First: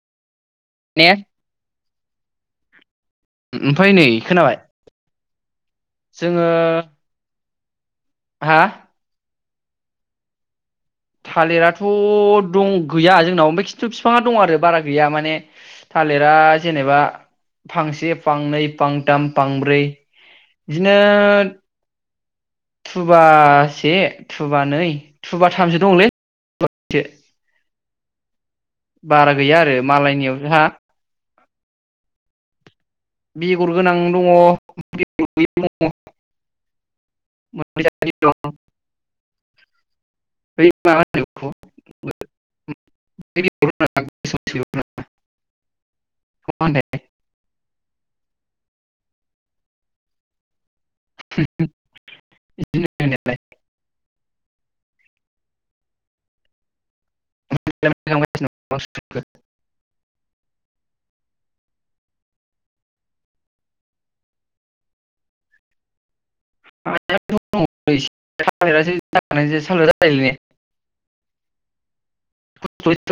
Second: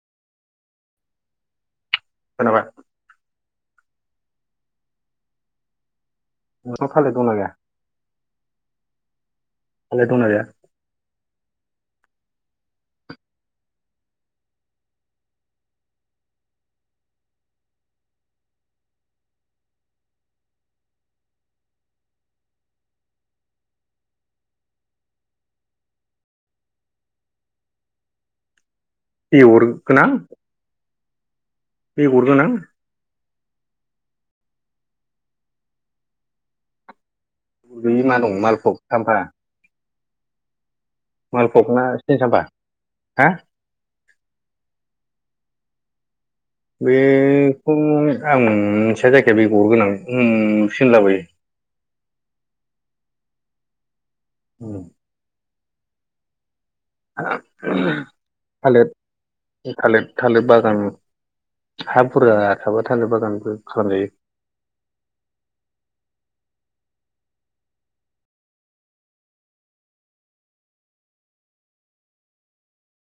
ने धयनबाद। ओमफाय नै खोनाबाय? जोङो नोंसानाव थालेर दंना गाया? हा थालेर दं ना गैया? थालिराथ' दं गैया जोंनाव खिन्थु फिफाङा दं आरो बारा गैया माने थालिरा जेनेबा फांसे फांनै फांथाम फांब्रै बिदिनो थुबासे थुबा नै थुबाथामसो दंलै [unintelligible] बारा गैया बेगर आरो गोनां मालायनियाव हा बेगर गोनां? बेगर गोनां दङ बेगर गोयिबो दङ। मोननै [unintelligible] जातनि मा दं मालभक साम्फा मालफग ना सिनि साम्फा हा [inaudible] मा होनो बे खौ उम्म आं मोनसे जायखिया बेगरगोनां उम्म सिन लाबोयो बि [inaudible] औ थालिर होननायालाय थालिर थालिर बागान हा बुरजा थाबा थालिर बागानबो खालामजायो। हायाथ' दंङलै एसे थालिरासो जागोनना जाया [inaudible]